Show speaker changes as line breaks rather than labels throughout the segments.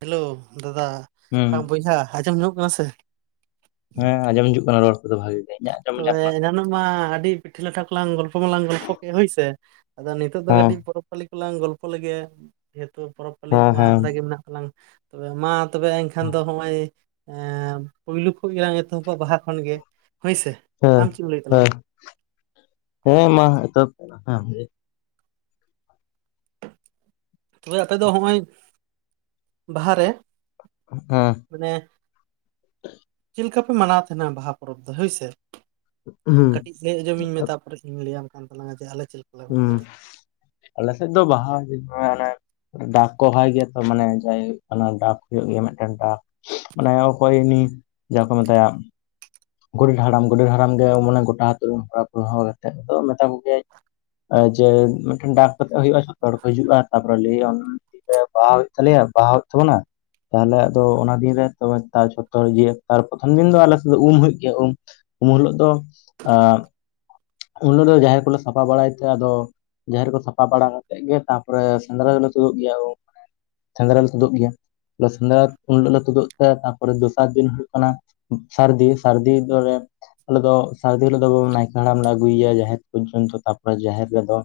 Hello ᱫᱟᱫᱟ
ᱦᱩᱸ
ᱵᱟᱝ ᱵᱚᱭᱦᱟ ᱟᱸᱡᱚᱢ ᱧᱟᱢᱚᱜ ᱠᱟᱱᱟ ᱥᱮ
ᱦᱮᱸ ᱟᱸᱡᱚᱢ ᱦᱤᱡᱩᱜ ᱠᱟᱱᱟ ᱨᱚᱲ ᱠᱚᱫᱚ ᱵᱷᱟᱜᱮ ᱜᱮ ᱤᱧᱟᱹᱜ ᱟᱸᱡᱚᱢ ᱧᱟᱢ
ᱛᱚᱵᱮ
ᱠᱟᱱᱟ?
ᱮᱱᱟᱱᱚᱜ ᱢᱟ ᱟᱹᱰᱤ ᱯᱤᱴᱷᱟᱹ ᱞᱟᱴᱷᱟ ᱠᱚᱞᱟᱝ ᱜᱚᱞᱯᱚ ᱢᱟᱞᱟᱝ ᱜᱚᱞᱯᱚ ᱠᱮᱫ ᱦᱩᱭᱥᱮ ᱟᱫᱚ ᱱᱤᱛᱚᱜ ᱫᱚ
ᱦᱮᱸ
ᱠᱟᱹᱴᱤᱡ ᱯᱚᱨᱚᱵᱽ ᱯᱟᱹᱞᱤ ᱠᱚᱞᱟᱝ ᱜᱚᱞᱯᱚ ᱞᱮᱜᱮ ᱡᱮᱦᱮᱛᱩ ᱯᱚᱨᱚᱵᱽ ᱯᱟᱹᱞᱤ
ᱦᱮᱸ
ᱠᱚᱢᱟ
ᱦᱮᱸ
ᱟᱢᱫᱟ ᱜᱮ ᱢᱮᱱᱟᱜ ᱛᱞᱟᱝ ᱛᱚᱵᱮ ᱢᱟ ᱛᱚᱵᱮ ᱮᱱᱠᱷᱟᱱ ᱫᱚ ᱦᱚᱸᱜᱼᱚᱭ ᱯᱳᱭᱞᱩ ᱠᱷᱚᱱ ᱜᱮᱞᱟᱝ ᱮᱛᱚᱦᱚᱵ -ᱟ ᱵᱟᱦᱟ ᱠᱷᱚᱱ ᱜᱮ ᱦᱳᱭᱥᱮ
ᱦᱮᱸ
ᱟᱢ ᱪᱮᱫ ᱮᱢ ᱞᱟᱹᱭᱮᱫ ᱛᱟᱞᱟᱝᱟ
ᱦᱮᱸ ᱦᱮᱸ ᱢᱟ ᱮᱛᱚᱦᱚᱵ ᱦᱮᱸ
ᱛᱚᱵᱮ ᱟᱯᱮ ᱫᱚ ᱦᱚᱸᱜᱚᱭ ᱵᱟᱦᱟ ᱨᱮ
ᱦᱮᱸ
ᱢᱟᱱᱮ ᱪᱮᱫ ᱞᱮᱠᱟ ᱯᱮ ᱢᱟᱱᱟᱣ ᱛᱟᱦᱮᱱᱟ ᱵᱟᱦᱟ ᱯᱚᱨᱚᱵᱽ ᱫᱚ ᱦᱳᱭᱥᱮ
ᱦᱩᱸ
ᱠᱟᱹᱴᱤᱡ ᱞᱟᱹᱭ ᱟᱸᱡᱚᱢᱤᱧ ᱢᱮ ᱛᱟᱨᱯᱚᱨᱮ ᱤᱧ ᱞᱟᱹᱭᱟᱢ ᱠᱟᱱ ᱛᱟᱞᱟᱝ ᱡᱮ ᱟᱞᱮ ᱪᱮᱫ ᱞᱮᱠᱟ
ᱦᱩᱸ ᱟᱞᱮ ᱥᱮᱫ ᱫᱚ ᱵᱟᱦᱟ ᱚᱱᱮ ᱰᱟᱠ ᱠᱚ ᱦᱚᱦᱚᱭ ᱜᱮᱭᱟ ᱛᱚ ᱢᱟᱱᱮ ᱡᱟᱦᱟᱸᱭ ᱦᱩᱭᱩᱜ ᱠᱟᱱᱟ ᱰᱟᱠ ᱦᱩᱭᱩᱜ ᱜᱮᱭᱟ ᱢᱤᱫᱴᱟᱝ ᱰᱟᱠ ᱢᱟᱱᱮ ᱚᱠᱚᱭ ᱩᱱᱤ ᱡᱟᱦᱟᱸ ᱠᱚ ᱢᱮᱛᱟᱭᱟ ᱜᱚᱰᱮᱴ ᱦᱟᱲᱟᱢ ᱜᱚᱰᱮᱴ ᱦᱟᱲᱟᱢ ᱜᱮ ᱢᱚᱱᱮ ᱜᱚᱴᱟ ᱟᱹᱛᱩ ᱦᱚᱲ ᱦᱟᱛᱮᱫ ᱫᱚ ᱢᱮᱛᱟ ᱠᱚᱜᱮ ᱡᱮ ᱢᱤᱫᱴᱟᱝ ᱰᱟᱠ ᱠᱟᱛᱮᱜ ᱦᱩᱭᱩᱜᱭᱼᱟ ᱡᱚᱛᱚ ᱦᱚᱲ ᱠᱚ ᱦᱤᱡᱩᱜᱼᱟ ᱛᱟᱯᱚᱨᱮ ᱞᱟᱹᱭ ᱵᱟᱦᱟ ᱦᱩᱭᱩᱜ ᱛᱟᱞᱮᱭᱟ ᱵᱟᱦᱟ ᱦᱩᱭᱩᱜ ᱛᱟᱵᱚᱱᱟ ᱾ ᱛᱟᱦᱚᱞᱮ ᱟᱫᱚ ᱚᱱᱟ ᱫᱤᱱ ᱨᱮ ᱛᱚᱵᱮ ᱛᱟᱨ ᱡᱷᱚᱛ ᱦᱚᱲ ᱫᱤᱭᱮ ᱛᱟᱨ ᱯᱨᱚᱛᱷᱚᱢ ᱫᱤᱱ ᱫᱚ ᱟᱞᱮ ᱥᱮᱫ ᱫᱚ ᱩᱢ ᱦᱩᱭᱩᱜ ᱤᱭᱟᱹ ᱩᱢ ᱩᱢ ᱦᱤᱞᱚᱜ ᱫᱚ ᱩᱱ ᱦᱤᱞᱚᱜ ᱫᱚ ᱡᱟᱦᱮᱨ ᱠᱚᱞᱮ ᱥᱟᱯᱷᱟ ᱵᱟᱲᱟᱭ ᱛᱮ ᱟᱫᱚ ᱡᱟᱦᱮᱨ ᱠᱚ ᱥᱟᱯᱷᱟ ᱵᱟᱲᱟ ᱠᱟᱛᱮᱜ ᱜᱮ ᱛᱟᱯᱚᱨᱮ ᱥᱮᱸᱫᱽᱨᱟ ᱫᱚᱞᱮ ᱛᱩᱫᱩᱜ ᱜᱮᱭᱟ ᱾ ᱥᱮᱸᱫᱽᱨᱟ ᱞᱮ ᱛᱩᱫᱩᱜ ᱜᱮᱭᱟ ᱥᱮᱸᱫᱽᱨᱟ ᱩᱱ ᱦᱤᱞᱳᱜ ᱞᱮ ᱛᱩᱫᱩᱜ ᱛᱮ ᱛᱟᱨᱯᱚᱨᱮ ᱫᱚᱥᱟᱨ ᱫᱤᱱ ᱦᱩᱭᱩᱜ ᱠᱟᱱᱟ ᱥᱟᱹᱨᱫᱤ ᱥᱟᱹᱨᱫᱤ ᱫᱚᱞᱮ ᱟᱞᱮ ᱫᱚ ᱥᱟᱹᱨᱫᱤ ᱦᱤᱞᱳᱜ ᱫᱚ ᱱᱟᱭᱠᱮ ᱦᱟᱲᱟᱢ ᱞᱮ ᱟᱹᱜᱩᱭᱟ ᱡᱟᱦᱮᱨ ᱯᱚᱨᱡᱚᱱᱛᱚ ᱛᱟᱯᱚᱨᱮ ᱡᱟᱦᱮᱨ ᱨᱮᱫᱚ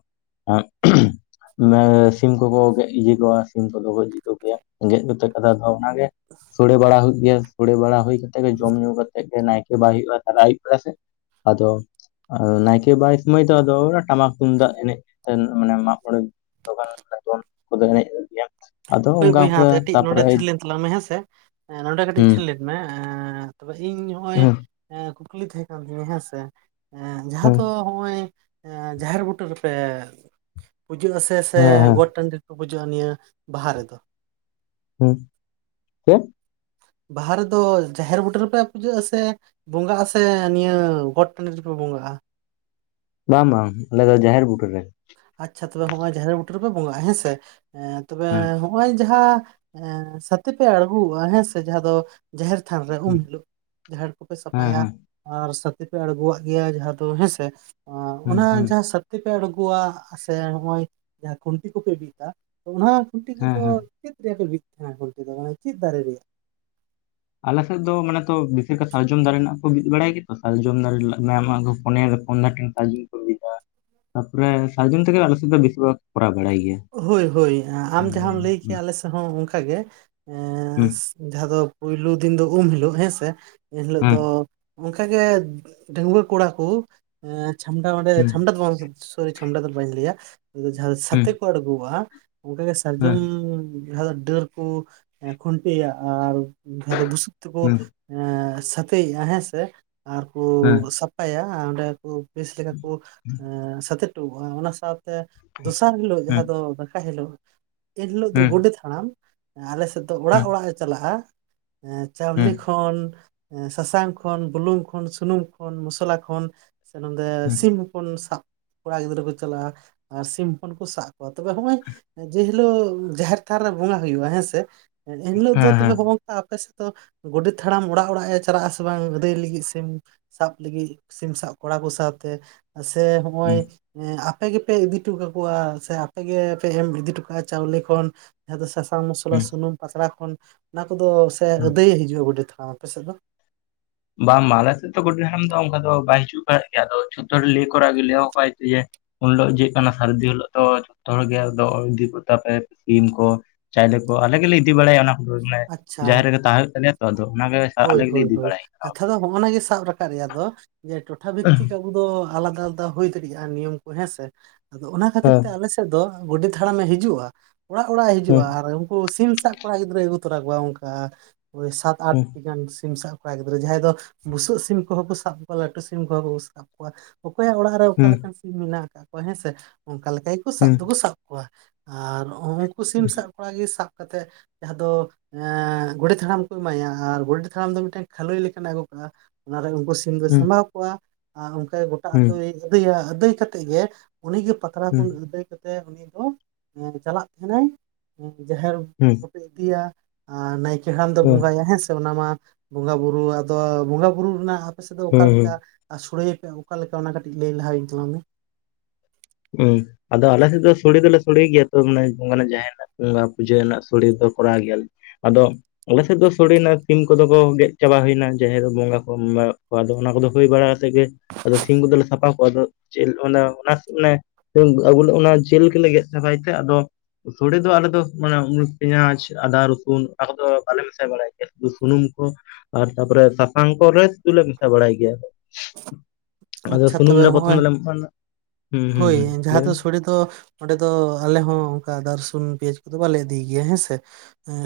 ᱥᱤᱢ ᱠᱚᱠᱚ ᱜᱮᱫ ᱤᱫᱤ ᱠᱚᱣᱟ ᱥᱤᱢ ᱠᱚᱫᱚᱠᱚ ᱜᱚᱡ ᱤᱫᱤ ᱠᱚᱜᱮᱭᱟ ᱜᱮᱫ ᱠᱟᱛᱮ ᱟᱫᱚ ᱚᱱᱟᱜᱮ ᱥᱚᱲᱮ ᱵᱟᱲᱟ ᱦᱩᱭᱩᱜ ᱜᱮᱭᱟ ᱥᱚᱲᱮ ᱵᱟᱲᱟ ᱦᱩᱭ ᱠᱟᱛᱮ ᱜᱮ ᱡᱚᱢ ᱧᱩ ᱠᱟᱛᱮ ᱱᱟᱭᱠᱮ ᱵᱟᱭ ᱛᱟᱞᱟ ᱟᱹᱭᱩᱵ ᱵᱚ ᱟᱭ ᱥᱮ ᱟᱫᱚ ᱟᱫᱚ ᱱᱟᱭᱠᱮ ᱵᱟᱭ ᱥᱚᱢᱚᱭ ᱫᱚ ᱟᱫᱚ ᱴᱟᱢᱟᱠ ᱛᱩᱢᱫᱟᱜ ᱮᱱᱮᱡ ᱠᱟᱛᱮ ᱢᱟᱱᱮ ᱢᱟᱜ ᱢᱚᱬᱮ ᱛᱚᱠᱷᱚᱱ ᱫᱚ ᱠᱚ ᱮᱱᱮᱡ ᱜᱮᱭᱟ ᱟᱫᱚ
ᱦᱳᱭ
ᱚᱱᱠᱟ
ᱵᱳᱭᱦᱟᱸ
ᱚᱱᱠᱟ
ᱠᱟᱹᱴᱤᱡ ᱱᱚᱰᱮ
ᱛᱟᱯᱚᱨᱮ
ᱛᱷᱤᱨ ᱞᱮᱱ ᱛᱟᱞᱟᱝ ᱢᱮ ᱦᱮᱸᱥᱮ ᱱᱚᱰᱮ ᱠᱟᱹᱴᱤᱡ
ᱦᱩᱸ
ᱛᱷᱤᱨ ᱞᱮᱱ ᱢᱮ ᱛᱚᱵᱮ ᱤᱧ ᱱᱚᱜᱼᱚᱭ
ᱦᱩᱸ
ᱠᱩᱠᱞᱤ ᱛᱟᱦᱮᱸ ᱠᱟᱱ ᱛᱤᱧᱟᱹ? ᱦᱮᱸᱥᱮ ᱡᱟᱦᱟᱸ
ᱦᱩᱸ
ᱫᱚ ᱱᱚᱜᱚᱭ ᱡᱟᱦᱮᱨ ᱵᱩᱴᱟᱹ ᱨᱮᱯᱮ ᱯᱩᱡᱟᱹᱜᱼᱟ ᱥᱮ ᱥᱮ
ᱦᱮᱸ ᱦᱮᱸ
ᱜᱚᱴ ᱴᱟᱺᱰᱤ ᱯᱩᱡᱟᱹᱜᱼᱟ ᱱᱤᱭᱟᱹ ᱵᱟᱦᱟ ᱨᱮᱫᱚ
ᱦᱩᱸ ᱪᱮᱫ
ᱵᱟᱦᱟ ᱨᱮᱫᱚ ᱡᱟᱦᱮᱨ ᱵᱩᱴᱟᱹ ᱨᱮᱯᱮ ᱯᱩᱡᱟᱹᱜᱼᱟ ᱥᱮ ᱵᱚᱸᱜᱟᱜᱼᱟ ᱥᱮ ᱱᱤᱭᱟᱹ ᱜᱚᱴ ᱴᱟᱺᱰᱤ ᱨᱮᱯᱮ ᱵᱚᱸᱜᱟᱜᱼᱟ ᱾
ᱵᱟᱝ ᱵᱟᱝ ᱟᱞᱮ ᱫᱚ ᱡᱟᱦᱮᱨ ᱵᱩᱴᱟᱹ ᱨᱮ
ᱟᱪᱷᱟ ᱛᱚᱵᱮ ᱦᱚᱸᱜᱼᱚᱭ ᱡᱟᱦᱮᱨ ᱵᱩᱴᱟᱹ ᱨᱮᱯᱮ ᱵᱚᱸᱜᱟᱜᱼᱟ ᱦᱮᱸᱥᱮ ᱛᱚᱵᱮ
ᱦᱮᱸ
ᱱᱚᱜᱚᱭ ᱡᱟᱦᱟᱸ ᱥᱟᱛᱤ ᱯᱮ ᱟᱲᱜᱚᱜᱼᱟ ᱦᱮᱸ ᱥᱮ ᱡᱟᱦᱟᱸ ᱫᱚ ᱡᱟᱦᱮᱨ ᱛᱷᱟᱱ ᱨᱮ ᱩᱱ
ᱦᱮᱸ
ᱦᱤᱞᱳᱜ ᱡᱟᱦᱮᱨ ᱠᱚᱯᱮ
ᱦᱮᱸ
ᱥᱟᱯᱷᱟᱭᱟ
ᱦᱮᱸ
ᱟᱨ ᱥᱟᱛᱤ ᱯᱮ ᱟᱲᱜᱚᱣᱟᱜ ᱜᱮᱭᱟ ᱡᱟᱦᱟᱸ ᱫᱚ ᱦᱮᱸᱥᱮ
ᱦᱩᱸ
ᱚᱱᱟ
ᱦᱩᱸ
ᱡᱟᱦᱟᱸ ᱥᱟᱛᱤ ᱯᱮ ᱟᱵᱚᱣᱟᱜ ᱥᱮ ᱱᱚᱜ ᱚᱭ ᱡᱟᱦᱟᱸ ᱠᱷᱩᱱᱴᱤ ᱠᱚᱯᱮ ᱵᱤᱫ ᱫᱟ ᱚᱱᱟ ᱠᱷᱩᱱᱴᱤ
ᱦᱮᱸ
ᱠᱚᱫᱚ
ᱦᱮᱸ
ᱪᱮᱫ ᱨᱮᱭᱟᱜᱯᱮ ᱵᱤᱫ ᱛᱟᱦᱮᱱᱟ ᱠᱷᱩᱱᱴᱤ ᱫᱚ ᱢᱟᱱᱮ ᱪᱮᱫ ᱫᱟᱨᱮ ᱨᱮᱭᱟᱜ
ᱟᱞᱮ ᱥᱮᱫ ᱫᱚ ᱢᱟᱱᱮ ᱛᱚ ᱵᱮᱥᱤ ᱠᱚ ᱥᱟᱨᱡᱚᱢ ᱫᱟᱨᱮ ᱨᱮᱱᱟᱜ ᱠᱚ ᱵᱤᱫ ᱵᱟᱲᱟᱭ ᱜᱮᱛᱚ ᱥᱟᱨᱡᱚᱢ ᱫᱟᱨᱮ ᱢᱮᱟᱜ ᱯᱚᱱᱭᱟ ᱯᱚᱱ ᱫᱟᱨᱮ ᱥᱟᱨᱡᱚᱢ ᱛᱤᱜᱤ ᱛᱟᱯᱚᱨᱮ ᱥᱟᱨᱡᱚᱢ ᱛᱮᱜᱮ ᱟᱞᱚ ᱥᱮᱫ ᱫᱚ ᱵᱮᱥᱤ ᱵᱷᱟᱜᱽ ᱠᱚᱨᱟᱣ ᱵᱟᱲᱟᱭ ᱜᱮᱭᱟ
ᱦᱳᱭ ᱦᱳᱭ
ᱦᱩᱸ
ᱟᱢ ᱡᱟᱦᱟᱸᱢ ᱞᱟᱹᱭ ᱠᱮᱭᱟ ᱟᱞᱮ ᱥᱮᱫ ᱦᱚᱸ ᱚᱱᱠᱟᱜ ᱜᱮ ᱮ
ᱦᱩᱸ
ᱡᱟᱦᱟᱸ ᱫᱚ ᱯᱳᱭᱞᱳ ᱫᱤᱱ ᱫᱚ ᱩᱢ ᱦᱤᱞᱳᱜ ᱦᱮᱸᱥᱮ ᱮᱱᱦᱤᱞᱳᱜ
ᱦᱩᱸ
ᱫᱚ ᱚᱱᱠᱟᱜᱮ ᱰᱟᱹᱟᱹᱜᱣᱟᱹ ᱠᱚᱲᱟ ᱠᱚ ᱮ ᱪᱷᱟᱢᱰᱟ ᱚᱸᱰᱮ ᱪᱷᱟᱢᱰᱟ ᱫᱚ ᱵᱟᱝ ᱥᱚᱨᱤ ᱪᱷᱟᱢᱰᱟ ᱫᱚ ᱵᱟᱹᱧ ᱞᱟᱹᱭᱟ ᱡᱟᱦᱟᱸ
ᱦᱩᱸ
ᱥᱟᱛᱤ ᱠᱚ ᱟᱲᱜᱚᱣᱟ ᱚᱱᱠᱟᱜᱮ ᱥᱟᱨᱡᱚᱢ
ᱦᱩᱸ
ᱰᱟᱹᱨ ᱠᱚ ᱠᱷᱩᱱᱴᱤᱭᱟ ᱟᱨ ᱡᱟᱦᱟᱸ ᱫᱚ ᱵᱩᱥᱩᱵ ᱛᱮᱠᱚ
ᱦᱩᱸ
ᱥᱟᱹᱛᱮᱫᱼᱟ ᱦᱮᱸᱥᱮ ᱟᱨ ᱠᱚ
ᱦᱮᱸ
ᱥᱟᱯᱟᱭᱟ ᱚᱸᱰᱮ ᱵᱮᱥ ᱞᱮᱠᱟ ᱠᱚ ᱥᱟᱛᱮᱡ ᱦᱚᱴᱚᱜᱼᱟ ᱚᱱᱟ ᱥᱟᱶᱛᱮ ᱫᱚᱥᱟᱨ ᱦᱤᱞᱳᱜ
ᱦᱮᱸ
ᱡᱟᱦᱟᱸ ᱫᱚ ᱫᱟᱠᱟᱭ ᱦᱤᱞᱳᱜ ᱮᱱ ᱦᱤᱞᱳᱜ ᱫᱚ
ᱦᱮᱸ ᱦᱮᱸ
ᱜᱳᱰᱮᱛ ᱦᱟᱲᱟᱢ ᱟᱞᱮ ᱥᱮᱫ ᱫᱚ ᱛᱚ ᱚᱲᱟᱜ
ᱦᱮᱸ
ᱚᱲᱟᱜ ᱮ ᱪᱟᱞᱟᱜᱼᱟ ᱪᱟᱣᱞᱤ
ᱦᱮᱸ
ᱠᱷᱚᱱ ᱥᱟᱥᱟᱝ ᱠᱷᱚᱱ ᱵᱩᱞᱩᱝ ᱠᱷᱚᱱ ᱥᱩᱱᱩᱢ ᱠᱷᱚᱱ ᱢᱩᱥᱞᱟ ᱠᱷᱚᱱ ᱥᱮ ᱱᱚᱰᱮᱸ
ᱦᱮᱸ
ᱥᱤᱢ ᱩᱱ ᱥᱟᱵ ᱠᱚᱲᱟ ᱜᱤᱫᱽᱨᱟᱹ ᱠᱚ ᱪᱟᱞᱟᱜᱼᱟ ᱟᱨ ᱥᱤᱢ ᱦᱚᱯᱚᱱ ᱠᱚ ᱥᱟᱜ ᱠᱚᱣᱟ ᱛᱮ ᱦᱚᱜᱼᱚᱭ ᱡᱮᱦᱤᱞᱳᱜ ᱡᱟᱦᱮᱨ ᱛᱷᱟᱱ ᱨᱮ ᱵᱚᱸᱜᱟ ᱦᱩᱭᱩᱜᱼᱟ ᱦᱮᱸᱥᱮ ᱮ ᱮᱱᱦᱤᱞᱳᱜ ᱫᱚ ᱛᱚᱵᱮ
ᱦᱮᱸ
ᱦᱚᱝ ᱟᱯᱮ ᱥᱮᱫ ᱫᱚ ᱜᱚᱰᱮᱛ ᱦᱟᱲᱟᱢ ᱚᱲᱟᱜ ᱚᱲᱟᱜ ᱮ ᱪᱟᱞᱟᱜ ᱟᱥᱮ ᱵᱟᱝ ᱟᱹᱫᱟᱹᱭ ᱞᱟᱹᱜᱤᱫ ᱥᱮ ᱥᱟᱵ ᱞᱤᱹᱜᱤᱫ ᱥᱤᱢ ᱥᱟᱵ ᱠᱚᱲᱟ ᱠᱚ ᱥᱟᱶᱛᱮ ᱥᱮ ᱦᱚᱸᱜᱼᱚᱭ
ᱦᱮᱸ
ᱟᱯᱮ ᱜᱤ ᱟ ᱯᱮ ᱤᱫᱤ ᱚᱴᱚ ᱠᱟᱠᱚᱣᱟ ᱥᱮ ᱟᱯᱮᱜ ᱜᱮᱯᱮ ᱮᱢ ᱤᱫᱤ ᱦᱚᱴᱚ ᱠᱟᱜᱼᱟ ᱪᱟᱣᱞᱤ ᱠᱷᱚᱱ ᱡᱟᱦᱟᱸ ᱫᱚ ᱥᱟᱥᱟᱝ ᱢᱩᱥᱞᱟ
ᱦᱮᱸ
ᱥᱩᱱᱩᱢ ᱯᱟᱛᱲᱟ ᱠᱷᱚᱱ ᱚᱱᱟ ᱠᱚᱫᱚ ᱥᱮ
ᱦᱮᱸ
ᱟᱹᱫᱟᱹᱭ ᱮᱮ ᱦᱤᱡᱩᱜᱼᱟ ᱜᱚᱰᱮᱛ ᱦᱚᱲᱟᱢ ᱟᱯᱮ ᱥᱮᱫ ᱫᱚ
ᱵᱟᱝ ᱢᱟ ᱟᱞᱮ ᱥᱮᱫᱚ ᱜᱚᱰᱮᱛ ᱦᱟᱲᱟᱢ ᱫᱚ ᱚᱱᱠᱟ ᱫᱚ ᱵᱟᱭ ᱦᱤᱡᱩᱜ ᱵᱟᱲᱟ ᱜᱮᱭᱟ ᱟᱫᱚ ᱡᱷᱚᱛᱚ ᱦᱚᱲ ᱞᱮᱟᱹᱭ ᱠᱚᱨᱟ ᱜᱮ ᱞᱮᱭ ᱟᱠᱚ ᱡᱮ ᱩᱱ ᱦᱤᱞᱳᱜ ᱪᱮᱫ ᱠᱟᱱᱟ ᱥᱟᱹᱨᱫᱤ ᱦᱤᱞᱳᱜ ᱫᱚ ᱡᱚᱛᱚ ᱦᱚᱲᱜᱮ ᱟᱫᱚ ᱤᱫᱤ ᱠᱚᱜ ᱛᱟᱯᱮ ᱥᱤᱢ ᱠᱚ ᱪᱟᱭᱞᱮ ᱠᱚ ᱟᱞᱮ ᱜᱮᱞᱮ ᱤᱫᱤ ᱵᱟᱲᱟᱭᱟ ᱚᱱᱟ ᱢᱟᱱᱮ
ᱟᱪᱪᱷᱟ
ᱡᱟᱦᱮᱨ ᱨᱮᱜᱮ ᱛᱟᱦᱮᱸ ᱦᱩᱭᱩᱜ ᱛᱟᱞᱮᱭᱟ ᱛᱚ ᱟᱫᱚ ᱚᱱᱟᱜᱮ ᱟᱞᱮ
ᱦᱳᱭ
ᱜᱮᱞᱮ
ᱦᱳᱭ
ᱤᱫᱤ
ᱦᱳᱭ
ᱵᱟᱲᱟᱭ
ᱠᱟᱛᱷᱟ ᱫᱚ ᱦᱚᱜᱼᱚᱱᱟ ᱜᱮ ᱥᱟᱵ ᱨᱟᱠᱟᱵ ᱨᱮᱭᱟᱜ ᱫᱚ ᱴᱚᱴᱷᱟ ᱵᱷᱤᱛᱛᱤᱠ ᱟᱵᱳ ᱫᱚᱚ ᱟᱞᱟᱫᱟ ᱟᱞᱟᱫᱟ ᱦᱩᱭ ᱫᱟᱲᱮᱭᱟᱜᱼᱟ ᱱᱤᱭᱚᱢ ᱠᱩ ᱦᱮᱸ ᱥᱮ ᱟᱫᱚ ᱚᱱᱟ ᱠᱷᱟᱹᱛᱤᱨ ᱛᱮ
ᱦᱮᱸ
ᱟᱞᱮ ᱥ ᱫᱚ ᱜᱚᱰᱮᱛ ᱦᱟᱲᱟᱢᱮ ᱦᱤᱡᱩᱜᱼᱟ ᱚᱲᱟᱜ ᱚᱲᱟᱜ ᱮ ᱦᱤᱡᱩᱜᱼᱟ
ᱦᱮᱸ
ᱟᱨ ᱩᱱᱠᱩ ᱥᱤᱢ ᱥᱟᱵ ᱠᱚᱲᱟ ᱜᱤᱫᱽᱨᱟᱹᱭ ᱟᱜᱩ ᱛᱚᱨᱟ ᱚᱝᱠᱟᱟ ᱳᱭ ᱥᱟᱛ
ᱦᱮᱸ
ᱟᱴᱴᱤ ᱜᱟᱱ ᱥᱤᱢ ᱥᱟᱵ ᱠᱚᱲᱟ ᱜᱤᱫᱽᱨᱟᱹ ᱡᱟᱦᱟᱸᱭ ᱫᱚ ᱵᱩᱥᱟᱹᱜ ᱥᱤᱢ ᱠᱚᱦᱚᱸ ᱠᱚ ᱥᱟᱵ ᱠᱚᱣᱟ ᱞᱟᱹᱴᱩ ᱥᱤᱢ ᱠᱚᱦᱚᱸ ᱠᱚ ᱥᱟᱵ ᱠᱚᱣᱟ ᱚᱠᱚᱭᱟᱜ ᱚᱲᱟᱜ ᱨᱮ ᱚᱠᱟ
ᱦᱮᱸ
ᱞᱮᱠᱟᱱ ᱥᱤᱢ ᱢᱮᱱᱟᱜ ᱟᱠᱟᱫ ᱠᱚᱣᱟ ᱦᱮᱸᱥᱮ ᱚᱱᱠᱟ ᱞᱮᱠᱟ ᱜᱮᱠᱩ ᱥᱟᱵ
ᱦᱮᱸ
ᱫᱚᱠᱩ ᱥᱟᱵ ᱠᱚᱣᱟ ᱟᱨᱨ ᱩᱱᱠᱩ ᱥᱤᱢ ᱥᱟᱵ ᱠᱚᱲᱟ ᱜᱮ ᱥᱟᱵ ᱠᱟᱛᱮᱫ ᱡᱟᱦᱟᱸ ᱫᱚᱚ ᱮᱮᱜ ᱜᱚᱰᱮᱛ ᱦᱟᱲᱟᱢ ᱠᱚ ᱮᱢᱟᱭᱟ ᱟᱨ ᱜᱚᱰᱮᱛ ᱦᱟᱲᱟᱢ ᱫᱚ ᱢᱤᱫᱴᱮᱱ ᱠᱷᱟᱹᱞᱳ ᱞᱮᱠᱱᱟᱜ ᱮ ᱟᱹᱜᱩ ᱠᱟᱜᱼᱟ ᱚᱱᱟᱨᱮ ᱩᱱᱠᱩ ᱥᱤ ᱥᱤᱢ ᱫᱚᱭ ᱥᱟᱵᱟᱣ ᱠᱚᱣᱟ ᱟᱨ ᱚᱱᱠᱟ ᱜᱚᱴᱟ
ᱦᱮᱸ
ᱟᱳᱩᱭ ᱟᱹᱫᱟᱹᱭ ᱟᱹᱫᱟᱹᱭ ᱠᱟᱛᱮ ᱜᱮ ᱩᱱᱤᱜᱮ ᱯᱟ ᱯᱟᱛᱲᱟ
ᱦᱮᱸ
ᱠᱷᱚᱱ ᱟᱹᱫᱟᱹ ᱠᱟᱛᱮᱜ ᱩᱱᱤ ᱫᱚ ᱪᱟᱞᱟᱜ ᱛᱟᱦᱮ ᱱᱟᱭ ᱡᱟᱦᱮᱨ
ᱦᱩᱸ
ᱟᱯᱮ ᱤᱫᱤᱭᱟ ᱟᱜᱸ ᱱᱟᱭᱠᱮ ᱦᱟᱲᱟᱢ ᱫᱚ ᱵᱚᱸᱜᱟᱭᱟ ᱦᱮᱸ ᱥᱮ ᱚᱱᱟ ᱢᱟ ᱵᱚᱸᱝᱟ ᱵᱩᱨᱩ ᱟᱫᱚ ᱵᱚᱸᱝᱟ ᱵᱩᱨᱩ ᱨᱮᱱᱟᱜ ᱟᱯᱮ ᱥᱮᱫ ᱫᱚ ᱚᱠᱟ
ᱦᱮᱸ
ᱞᱮᱠᱟ ᱟᱜᱸ ᱥᱩᱲᱟ ᱭᱟᱯᱮ ᱚᱠᱟ ᱞᱮᱠᱟ ᱚᱱᱟ ᱠᱟᱹᱴᱤᱡ ᱞᱟᱹᱭ ᱞᱟᱦᱟ ᱣᱤᱧ ᱛᱟᱞᱟᱝ ᱢᱮ
ᱦᱩᱸ ᱟᱫᱚ ᱟᱞᱮ ᱥᱮᱫ ᱫᱚ ᱥᱚᱲᱮ ᱫᱚᱞᱮ ᱥᱚᱲᱮ ᱜᱮᱭᱟ ᱛᱚ ᱢᱟᱱᱮ ᱡᱟᱨᱱᱟᱜ ᱟᱜ ᱯᱩᱡᱟᱹ ᱨᱮᱱᱟᱜ ᱥᱳᱲᱮ ᱫᱚ ᱠᱚᱨᱟᱣ ᱜᱮᱭᱟ ᱞᱮ ᱟᱫᱚ ᱟᱞᱮ ᱥᱮᱫ ᱫᱚ ᱥᱚᱲᱮᱱᱟ ᱥᱤᱢ ᱠᱚᱫᱚ ᱠᱚ ᱜᱮᱫ ᱪᱟᱵᱟ ᱦᱩᱭᱱᱟ ᱡᱟᱦᱮᱨ ᱫᱚ ᱵᱚᱸᱜᱟ ᱠᱚᱢ ᱮᱢᱟ ᱟᱫ ᱚᱱᱟ ᱠᱚᱫᱚ ᱦᱩ ᱦᱩᱭ ᱵᱟᱲᱟ ᱠᱟᱛᱮᱫ ᱜᱮ ᱟᱫᱚ ᱥᱤᱢ ᱠᱚ ᱫᱚ ᱞᱮ ᱥᱟᱯᱷᱟ ᱠᱚᱣᱟ ᱟᱫᱚ ᱪᱮᱫ ᱚᱱᱟ ᱠᱚ ᱞᱮ ᱟᱹᱜᱩ ᱚᱱᱟ ᱡᱤᱞ ᱜᱮᱞᱮ ᱜᱮᱫ ᱥᱟᱯᱷᱟᱭ ᱛᱮ ᱟᱫᱚ ᱥᱚᱲᱮ ᱫᱚ ᱟᱞᱮ ᱫᱚ ᱢᱟᱱᱮ ᱯᱮᱸᱧᱟᱪ ᱟᱫᱟ ᱨᱚᱥᱩᱱ ᱚᱱᱟ ᱠᱚᱫᱚ ᱵᱟᱞᱮ ᱢᱮᱥᱟ ᱵᱟᱲᱟᱭ ᱜᱤᱭᱟ ᱥᱩᱫᱩ ᱥᱩᱱᱩᱢ ᱠᱚ ᱟᱨ ᱛᱟᱨᱯᱚᱨᱮ ᱥᱟᱥᱟᱝ ᱠᱚᱞᱮ ᱥᱩᱫᱩ ᱞᱮ ᱢᱮᱥᱟ ᱵᱟᱲᱟᱭ ᱜᱮᱭᱟ ᱟᱫᱚ
ᱟᱪᱪᱷᱟ
ᱥᱩᱱᱩᱢ
ᱛᱚᱵᱮ
ᱞᱮ ᱯᱨᱚᱛᱷᱚᱢ
ᱦᱚᱸᱜᱼᱚᱭ
ᱫᱚᱞᱮ ᱦᱩᱸ
ᱦᱳᱭ
ᱦᱩᱸ ᱞᱟᱹᱭ
ᱡᱟᱦᱟᱸ
ᱵᱮᱱ
ᱫᱚ ᱥᱚᱲᱮ ᱫᱚ ᱚᱸᱰᱮ ᱫᱚ ᱟᱞᱮ ᱦᱚᱸ ᱚᱱᱝᱟ ᱟᱫᱟ ᱨᱟᱥᱩᱱ ᱯᱮᱸᱭᱟᱡᱽ ᱠᱚᱫᱚ ᱵᱟᱞᱮ ᱤᱫᱤ ᱜᱮᱭᱟ ᱦᱮᱸᱥᱮ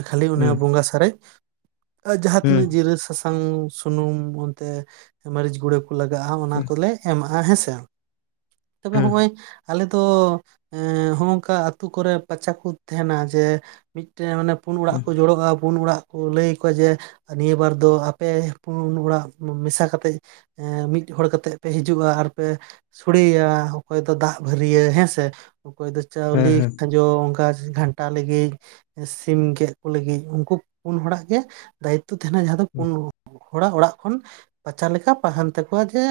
ᱠᱷᱟᱹᱞᱤ ᱚᱱᱟ
ᱦᱩᱸ
ᱵᱚᱸᱝᱟ ᱥᱟᱨᱮᱡ ᱟ ᱡᱟᱦᱟᱸ
ᱦᱩᱸ
ᱛᱤᱱᱟᱹᱜ ᱡᱤᱨᱟᱹ ᱥᱟᱥᱟᱝ ᱥᱩᱱᱩᱢ ᱚᱱ ᱛᱮ ᱢᱟᱹᱨᱤᱪ ᱜᱩᱲᱟᱹ ᱠᱚ ᱞᱟᱜᱟᱜᱼᱟ ᱚᱱᱟ ᱠᱚᱞᱮ ᱮᱢᱟᱜᱼᱟ ᱦᱮᱸᱥᱮᱮ ᱛᱚᱵᱮ ᱦᱚ ᱸᱚᱭ ᱟᱞᱮ ᱫᱚᱚ ᱮᱜ ᱦᱚᱝᱠᱟ ᱟᱛᱩ ᱠᱚᱨᱮ ᱯᱟᱪᱟ ᱠᱚ ᱛᱟᱦᱮᱱᱟ ᱡᱮ ᱢᱤᱫ ᱴᱮᱱ ᱢᱟᱱᱮ ᱯᱩᱱ ᱚᱲᱟᱜ ᱠᱚ ᱡᱚᱲᱚᱜᱼᱟ ᱯᱩᱱ ᱚᱲᱟᱜ ᱠᱚ ᱞᱟᱹᱭ ᱟᱠᱚᱣᱟ ᱡᱮ ᱱᱤᱭᱟᱹ ᱵᱟᱨ ᱫᱚ ᱟᱯᱮ ᱯᱩᱱ ᱚᱲᱟᱜ ᱢᱮᱥᱟ ᱠᱟᱛᱮᱜ ᱮᱮᱸᱢᱤᱫ ᱦᱚᱲ ᱠᱟᱛᱮᱜ ᱯᱮ ᱦᱤᱡᱩᱜᱼᱟ ᱟᱨ ᱯᱮ ᱥᱚᱲᱮᱭᱟ ᱚᱠᱚᱭ ᱫᱚ ᱫᱟᱜ ᱵᱷᱟᱹᱨᱭᱟᱹ ᱦᱮᱸᱥᱮ ᱚᱠᱚᱭ ᱫᱚ ᱪᱟᱣᱞᱤ ᱡᱚ ᱚᱱᱠᱟ ᱜᱷᱟᱱᱴᱟ ᱞᱟᱹᱜᱤᱫ ᱥᱤᱢ ᱜᱮᱫ ᱠᱚ ᱞᱟᱹᱜᱤᱫ ᱩᱱᱠᱩ ᱯᱩᱱ ᱦᱚᱲᱟᱜ ᱜᱮ ᱫᱟᱭᱤᱛᱚ ᱛᱟᱦᱮᱱᱟ ᱡᱟᱦᱟᱸ ᱫᱚ ᱯᱩᱱ ᱦᱚᱲᱟᱜ ᱚᱲᱟᱜ ᱠᱷᱚᱱ ᱯᱟᱪᱟ ᱞᱮᱠᱟ ᱛᱟᱦᱮᱱ ᱛᱟᱠᱚᱣᱟ ᱡᱮ